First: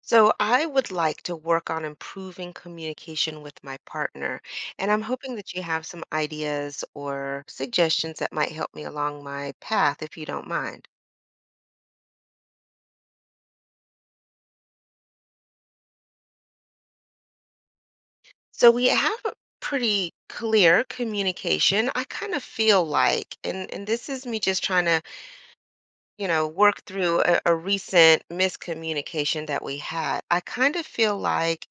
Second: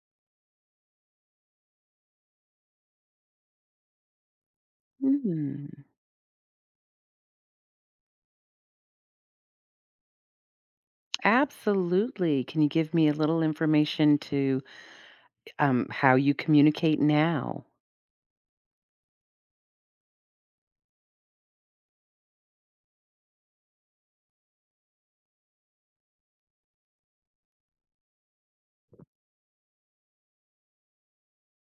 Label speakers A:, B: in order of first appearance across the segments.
A: So I would like to work on improving communication with my partner, and I'm hoping that you have
B: Mhm.
A: some ideas or suggestions that might help me along my path if you don't mind.
B: Absolutely. Can you give me a little information to how you communicate now?
A: So we have a pretty clear communication. I kind of feel like, and this is me just trying to, work through a recent miscommunication that we had. I kind of feel like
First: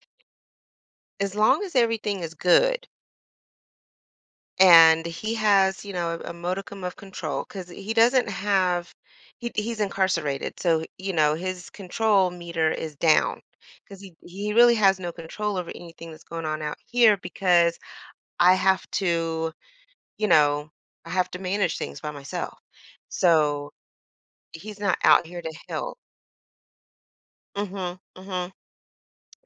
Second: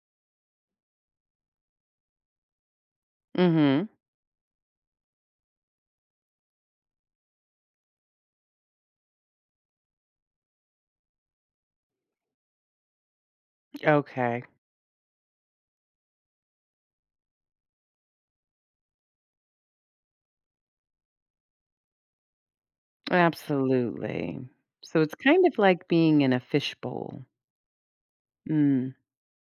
A: as long as everything is good
B: Mhm.
A: and he has a modicum of control, because he doesn't have he, he's incarcerated, so his control meter is down because he,
B: Okay.
A: he really has no control over anything that's going on out here, because i have to you know I have to manage things by myself. Mm. So
B: Absolutely.
A: he's not
B: So it's
A: out here
B: kind of
A: to
B: like
A: help.
B: being in a fishbowl.
A: Hmm, hmm.
B: Mm.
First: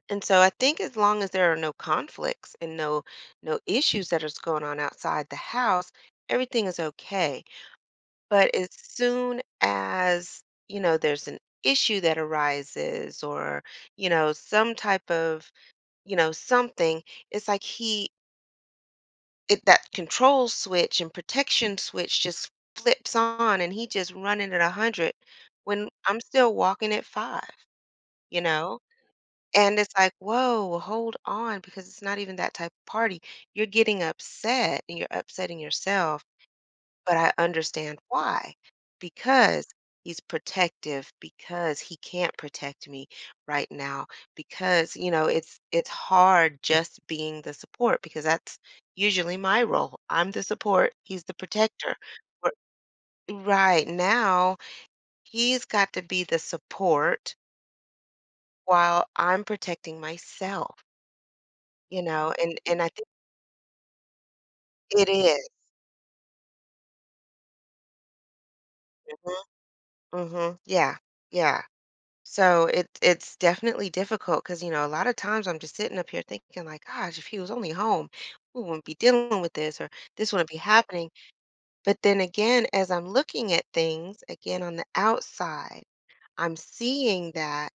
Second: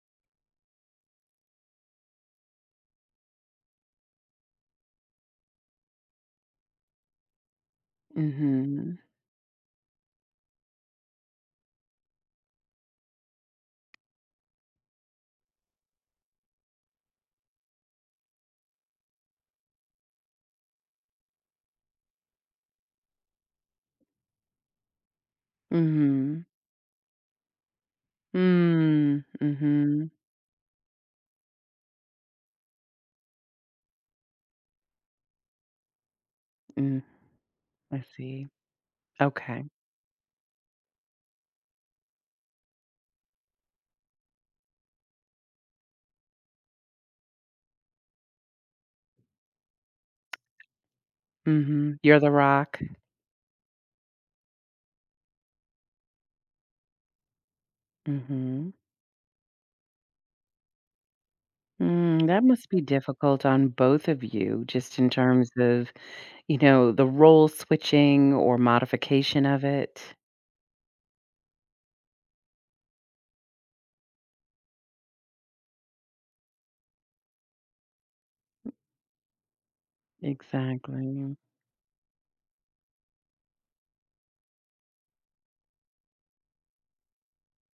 A: And so I think as long as there are no conflicts and no issues that is going on outside the house, everything is okay. But as
B: Mhm.
A: soon as, there's an issue that arises, or, some type of, something, it's like that control switch and protection switch just flips on, and he just running at 100 when I'm
B: Mhm.
A: still walking at five, you know?
B: Mm.
A: And it's
B: Mhm.
A: like, whoa, hold on, because it's not even that type of party. You're getting upset and you're upsetting yourself,
B: Mm.
A: but I understand
B: I see.
A: why,
B: Okay.
A: because he's protective, because he can't protect me right now, because, it's hard just being the support, because that's usually my role. I'm the support, he's the protector.
B: Mhm. You're the
A: But
B: rock.
A: right now, he's got to be the support
B: Mhm.
A: while I'm protecting myself,
B: Mm, that
A: and
B: must be
A: and I think
B: difficult on both of you, just
A: it
B: in
A: is.
B: terms of You know, the role switching or
A: Mhm.
B: modification of it.
A: Mhm. Yeah. Yeah. So it's definitely difficult because, a lot of times I'm just sitting up here thinking like, gosh, if he was only home, we wouldn't be dealing with this, or this wouldn't be happening.
B: Exactly.
A: But then again, as I'm looking at things again on the outside, I'm seeing that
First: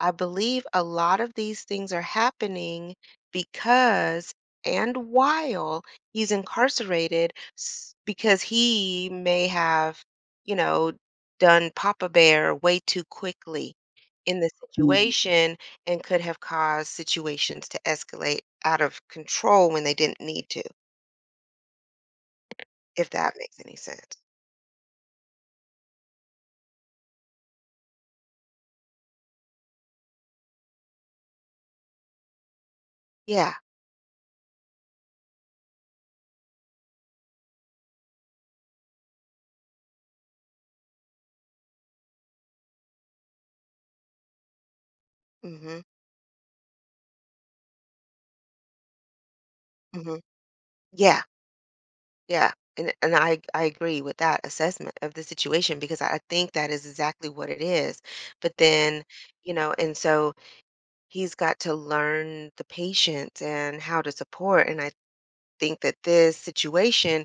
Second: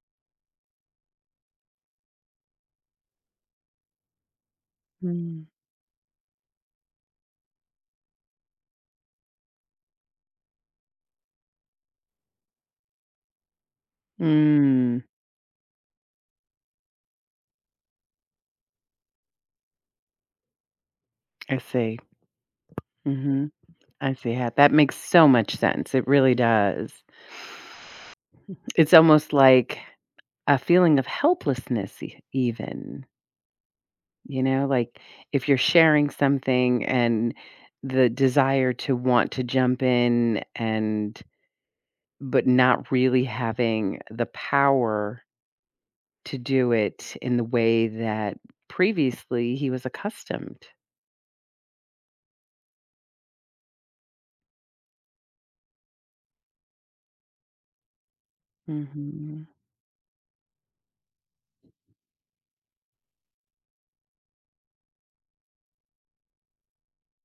A: I believe a lot of these things are happening because and
B: Mm.
A: while he's incarcerated s- because he may have, you know, done Papa Bear way too quickly in the
B: Mm,
A: situation, and could have caused situations to escalate out of control when they didn't need to,
B: I see.
A: if that
B: Mhm.
A: makes any
B: I
A: sense.
B: see how that makes so much sense. It really does. It's almost like a feeling of helplessness, e even,
A: Yeah.
B: you know, like, if you're sharing something and the desire to want to jump in, and but not really having the power
A: Mhm.
B: to do it in the way that previously he was
A: Mhm.
B: accustomed.
A: Yeah. Yeah, and I agree with that assessment of the situation, because I think that is exactly what it is. But then,
B: Mhm.
A: and so he's got to learn the patience and how to support. And I think that this situation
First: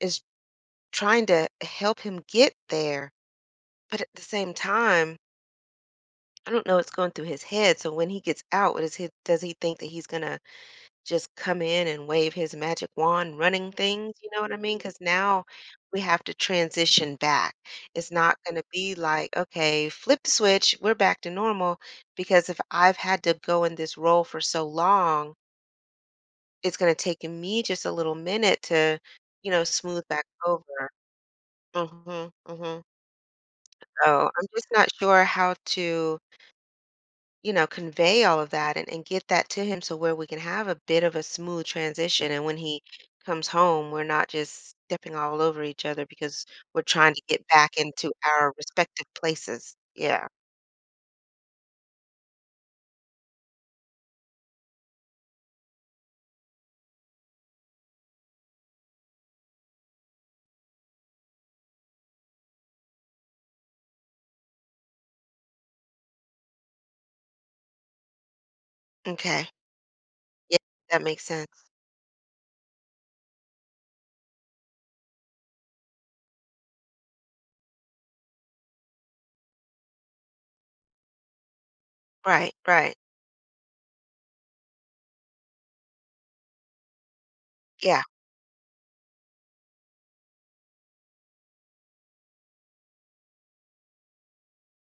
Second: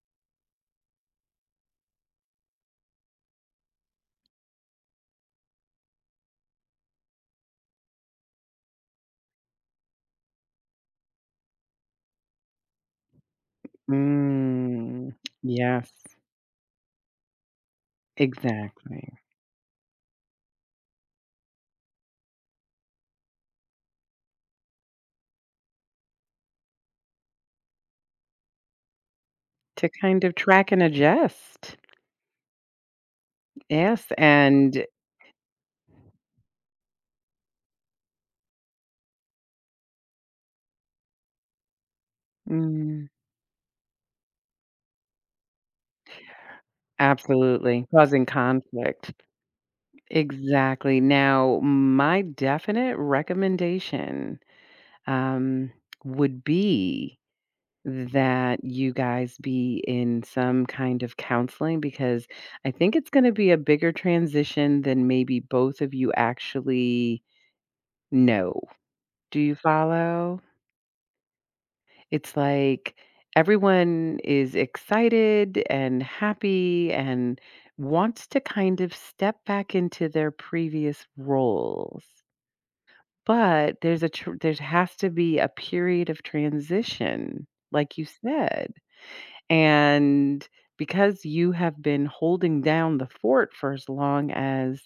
A: is trying to help him get there. But at the same time, I don't know what's going through his head. So when he gets out, does he think that he's gonna just come in and wave his magic wand running things, you know what I mean? Because
B: Mm,
A: now
B: yes,
A: we have to transition back. It's not going to be
B: exactly.
A: like, okay, flip the switch, we're back to normal. Because if I've had to go in this role for so long, it's going to take me just a little minute to,
B: To
A: smooth
B: kind
A: back
B: of track and
A: over.
B: adjust.
A: Hmm, hmm.
B: Yes.
A: So I'm just
B: and
A: not sure how to, convey all of that, and get that to him, so where we can have a bit of a smooth transition. And when he
B: mm,
A: comes home, we're not just stepping all over each other because we're trying to get back
B: absolutely,
A: into
B: causing
A: our respective
B: conflict.
A: places. Yeah.
B: Exactly. Now, my definite recommendation, um, would be that you guys be in some kind of counseling because I think it's going to be a bigger transition than maybe both of you actually know. Do
A: Okay.
B: you follow?
A: Yeah. That makes sense.
B: It's like everyone is excited and happy and wants to kind of step back into their previous roles.
A: Right. Right.
B: But there's a there has to be a period of transition like
A: Yeah.
B: you said. And because you have been holding down the fort for as long as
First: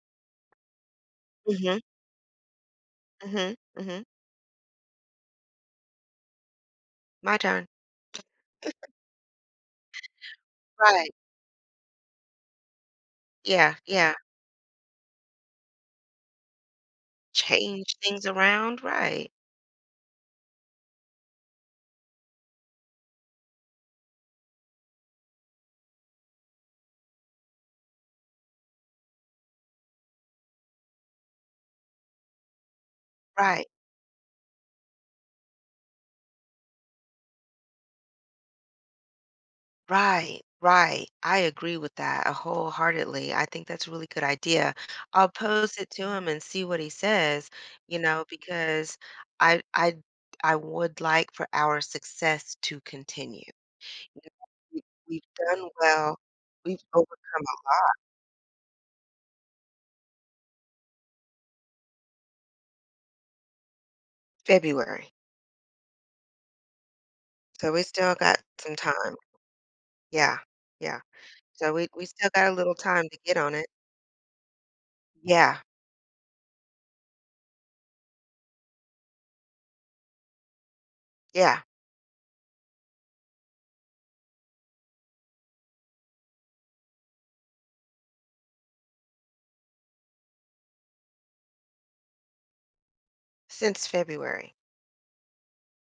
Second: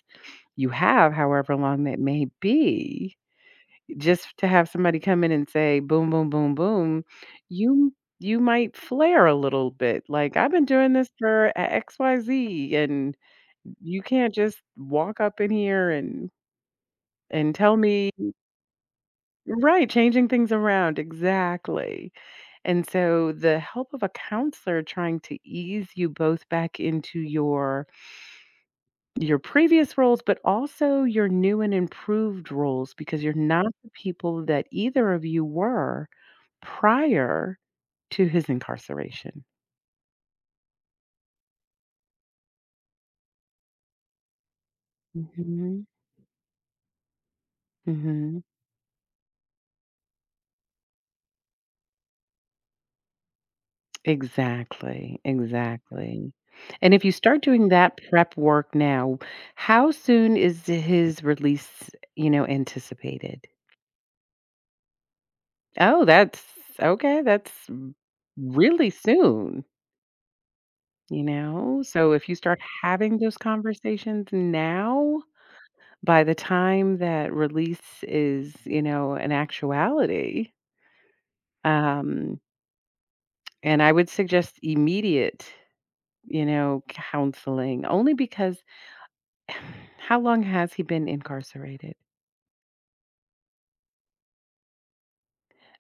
B: you have, however
A: Mm hmm.
B: long that may be,
A: Mm hmm. Mm hmm.
B: just to have somebody come in and say, boom, boom, boom, boom,
A: My turn.
B: you you might flare a little bit like, I've been doing this
A: Right.
B: for xyz, and
A: Yeah.
B: you
A: Yeah.
B: can't just walk up in here and tell
A: Change
B: me,
A: things around. Right.
B: right, changing things around, exactly. And so the help of a counselor trying to ease you both back into your previous roles, but also your new and improved roles, because you're not
A: Right,
B: the people that either of you were prior to his incarceration.
A: right. right. I agree with that wholeheartedly. I think that's a really good idea. I'll pose
B: Mhm.
A: it to him and see what he says,
B: Mhm.
A: because I I I would like for our success to continue. You know, we-
B: Exactly.
A: We've done well.
B: Exactly.
A: We've
B: And if you start
A: overcome.
B: doing that prep work now, how soon is his release, you know, anticipated?
A: February.
B: Oh, that's okay, that's
A: So we
B: m
A: still got some
B: really
A: time.
B: soon,
A: Yeah. Yeah.
B: you
A: So
B: know?
A: we
B: So if
A: still
B: you
A: got a
B: start
A: little time
B: having
A: to
B: those
A: get on it.
B: conversations now,
A: Yeah.
B: by the time that release is, you know, an actuality,
A: Yeah.
B: um, and I would suggest immediate, you know, counseling only because how long has he been incarcerated?
A: Since February.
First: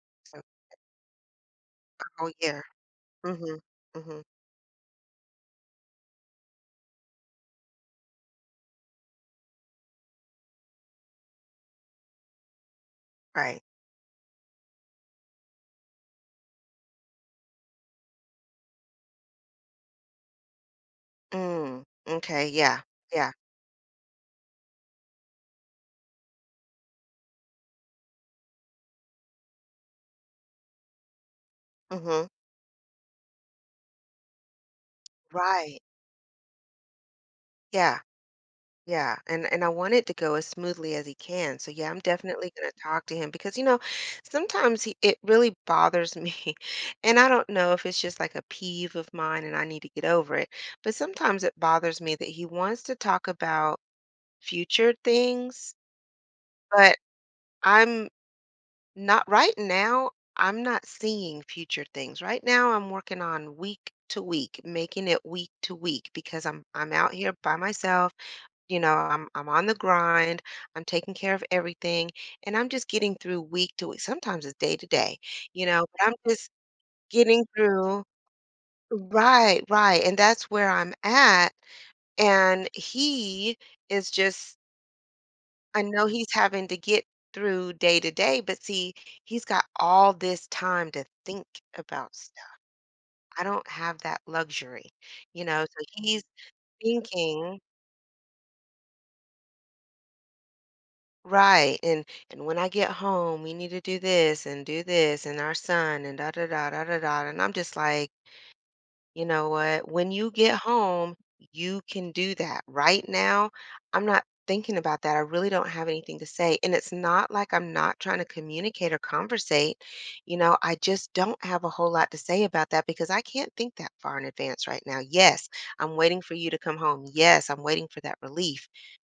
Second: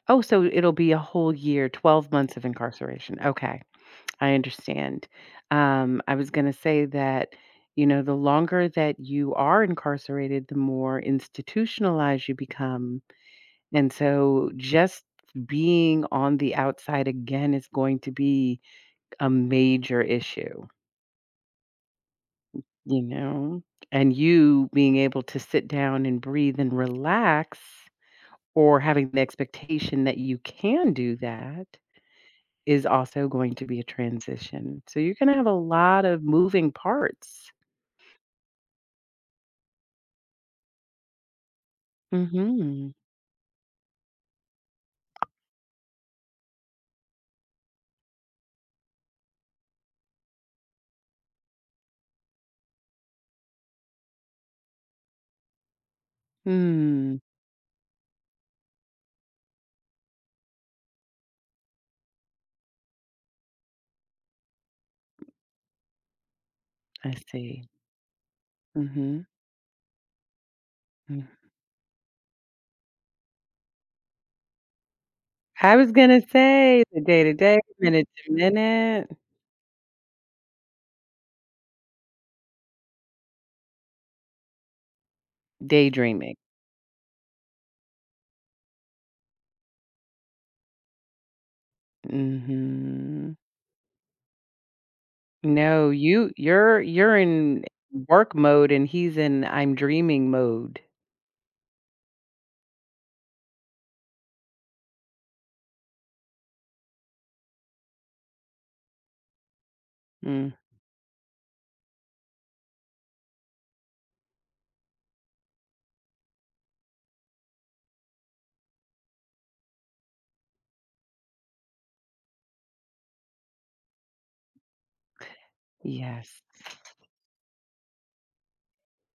B: Oh,
A: So a
B: so it'll be a whole year, 12
A: whole
B: months of
A: year.
B: incarceration,
A: Mhm.
B: okay.
A: Mhm.
B: I understand. I was going to say that, you know, the longer that you are incarcerated, the more institutionalized you become.
A: Right.
B: And so just being on the outside again is going to be a major issue,
A: Mm, okay, yeah,
B: you
A: yeah,
B: know? And you being able to sit down and breathe and relax, or having the expectation that you can do that,
A: mhm,
B: is also going to be a transition. So you're going to have a
A: right,
B: lot of moving parts.
A: yeah, yeah, and I want it to go as smoothly as he can, so yeah, I'm definitely gonna
B: Mhm.
A: talk to him, because, sometimes he it really bothers me, and I don't know if it's just like a peeve of mine and I need to get over it, but sometimes it bothers me that he wants to talk about future things, but
B: Hmm,
A: I'm Not right now, I'm not seeing future things. Right now, I'm working on week to week, making it week to week, because I'm out
B: I
A: here by
B: see.
A: myself. You know,
B: Mhm,
A: I'm I'm on the grind. I'm taking care of
B: mm.
A: everything, and I'm just getting through week to week. Sometimes it's day to day,
B: I was
A: but I'm
B: gonna
A: just
B: say the day to
A: getting
B: day,
A: through.
B: minute to minute,
A: Right, right. And that's where I'm at. And he is just I know he's
B: daydreaming.
A: having to get through day to day, but see, he's got all this time to think about stuff.
B: Mhm.
A: I don't have that luxury. So
B: No,
A: he's
B: you're
A: thinking,
B: in work mode and he's in I'm dreaming mode.
A: right, and when I get home, we need to do this, and our son and da da da da da da. And I'm just like, you know what? When you
B: Mm,
A: get home, you can do that. Right now, I'm not thinking about that. I really don't have anything to say. And it's not like I'm not trying to communicate or conversate. I just don't have a whole lot to say about that because I can't think that far in advance right now. Yes, I'm waiting
B: yes.
A: for you to come home. Yes, I'm waiting for that relief.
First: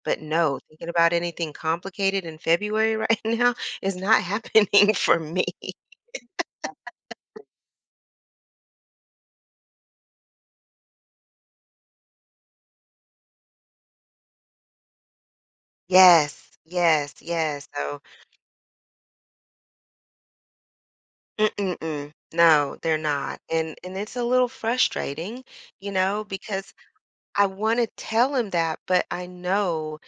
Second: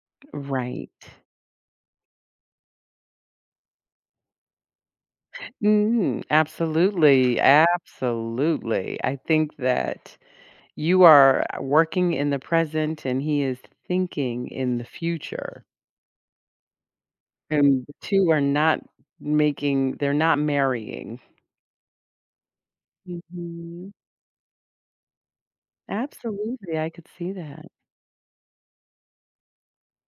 A: But no, thinking
B: Right.
A: about anything complicated in February right now is not happening for me.
B: Mm, absolutely, absolutely. I think that you are working in the present and he is thinking in the future.
A: Yes, yes, yes.
B: And the two are not making they're not marrying.
A: Mm-mm-mm. No, they're not, and
B: Mhm.
A: and it's a little frustrating, because
B: Absolutely, I could see
A: I
B: that.
A: wanna tell him that, but I know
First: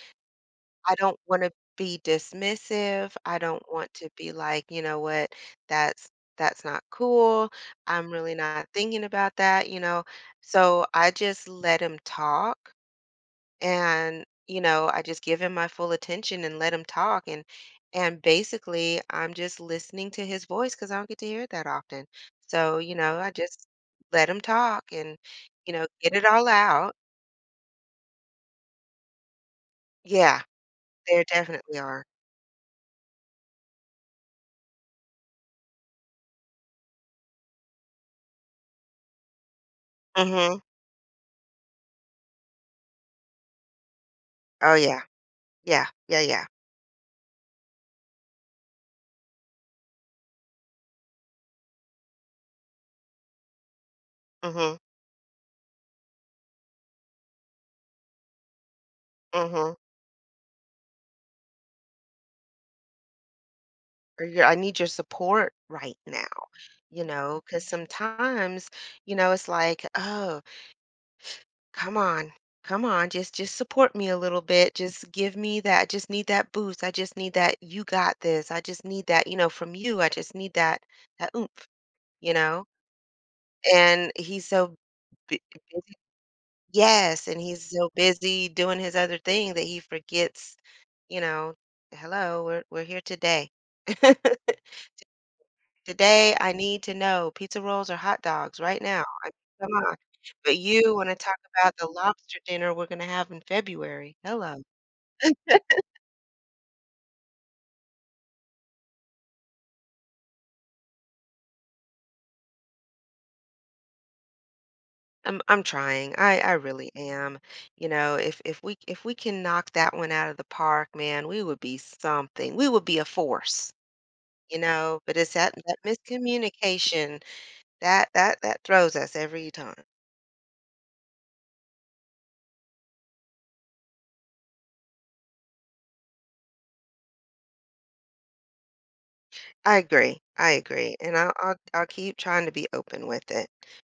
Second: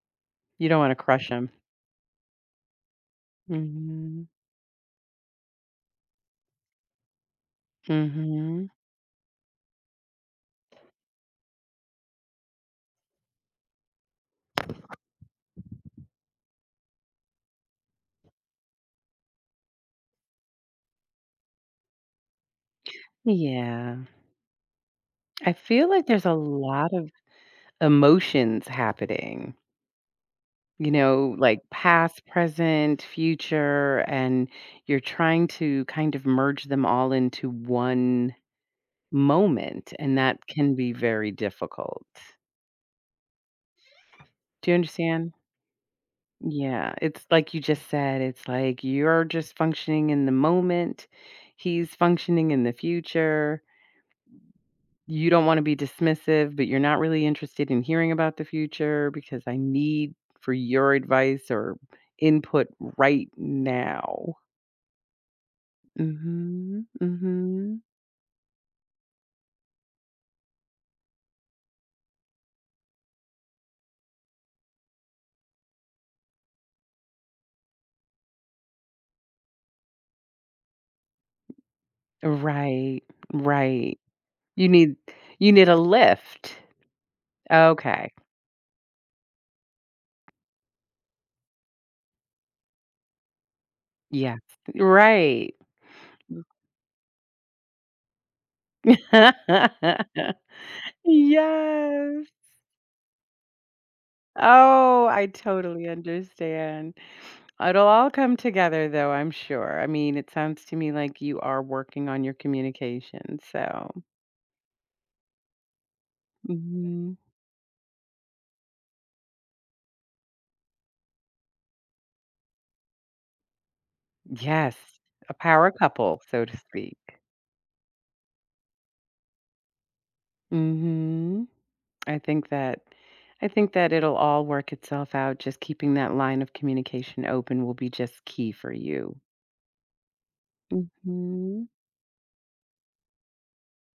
B: You don't
A: I
B: wanna
A: don't
B: crush 'em.
A: wanna be dismissive, I don't want to
B: Mhm.
A: be like, "You know what? That's that's not cool. I'm really
B: Mhm.
A: not thinking about that," So, I just let him talk and I just give him my full attention and let him talk, and basically I'm just listening to his voice because I don't get to hear it that often, so I just
B: Yeah.
A: let him talk and
B: I feel like
A: get
B: there's
A: it
B: a
A: all
B: lot
A: out.
B: of emotions happening,
A: Yeah,
B: you
A: there
B: know, like
A: definitely are.
B: past, present, future, and you're trying to kind of merge them all into one moment, and that
A: Mm-hmm.
B: can be very difficult. Do you
A: Oh, yeah.
B: understand?
A: Yeah, yeah, yeah.
B: Yeah, it's like you just said, it's like you're just functioning in the moment. He's functioning in the future.
A: Mm-hmm.
B: You don't want to be dismissive, but you're not really interested in hearing about the future, because I
A: Mm-hmm.
B: need for your advice or input right now.
A: I need your support right now.
B: Mhm.
A: Because
B: Mhm.
A: sometimes, it's like, oh, come on. Come on. Just support me a little bit. Just give me that. I just need that boost. I just need that you got this. I just need that from you. I just need that oomph, you know?
B: Right. Right.
A: And he's
B: You
A: so
B: need
A: bu-
B: you need a
A: busy.
B: lift.
A: Yes, and he's so
B: Okay.
A: busy doing his other thing that he forgets, you know, hello, we're here today.
B: Yes. Right.
A: Today I need to know pizza rolls or hot dogs right now. I mean, come on. But you want to talk about the
B: Yes.
A: lobster dinner we're going to have in February. Hello.
B: Oh, I totally understand. It'll all come together though, I'm sure. I mean, it sounds to me like you are working on your communication, so.
A: I'm trying. I really
B: Mhm.
A: am. If we can knock that one out of the park, man, we would be something. We would be a force, you know,
B: Yes,
A: but it's
B: a
A: that
B: power
A: that
B: couple, so to speak.
A: miscommunication that throws us every time.
B: Mhm. I think that I think that it'll all work itself out. Just keeping that line of communication open will be just key for you.
A: I agree. I agree. And I'll I'll,
B: Mhm.
A: I'll keep trying to be open with it.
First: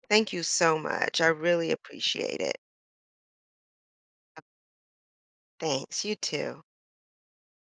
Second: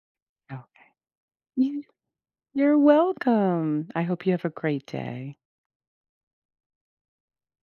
A: Thank you so
B: Okay.
A: much. I really
B: You
A: appreciate it.
B: you're welcome. I hope you have a great day.
A: Thanks. You too.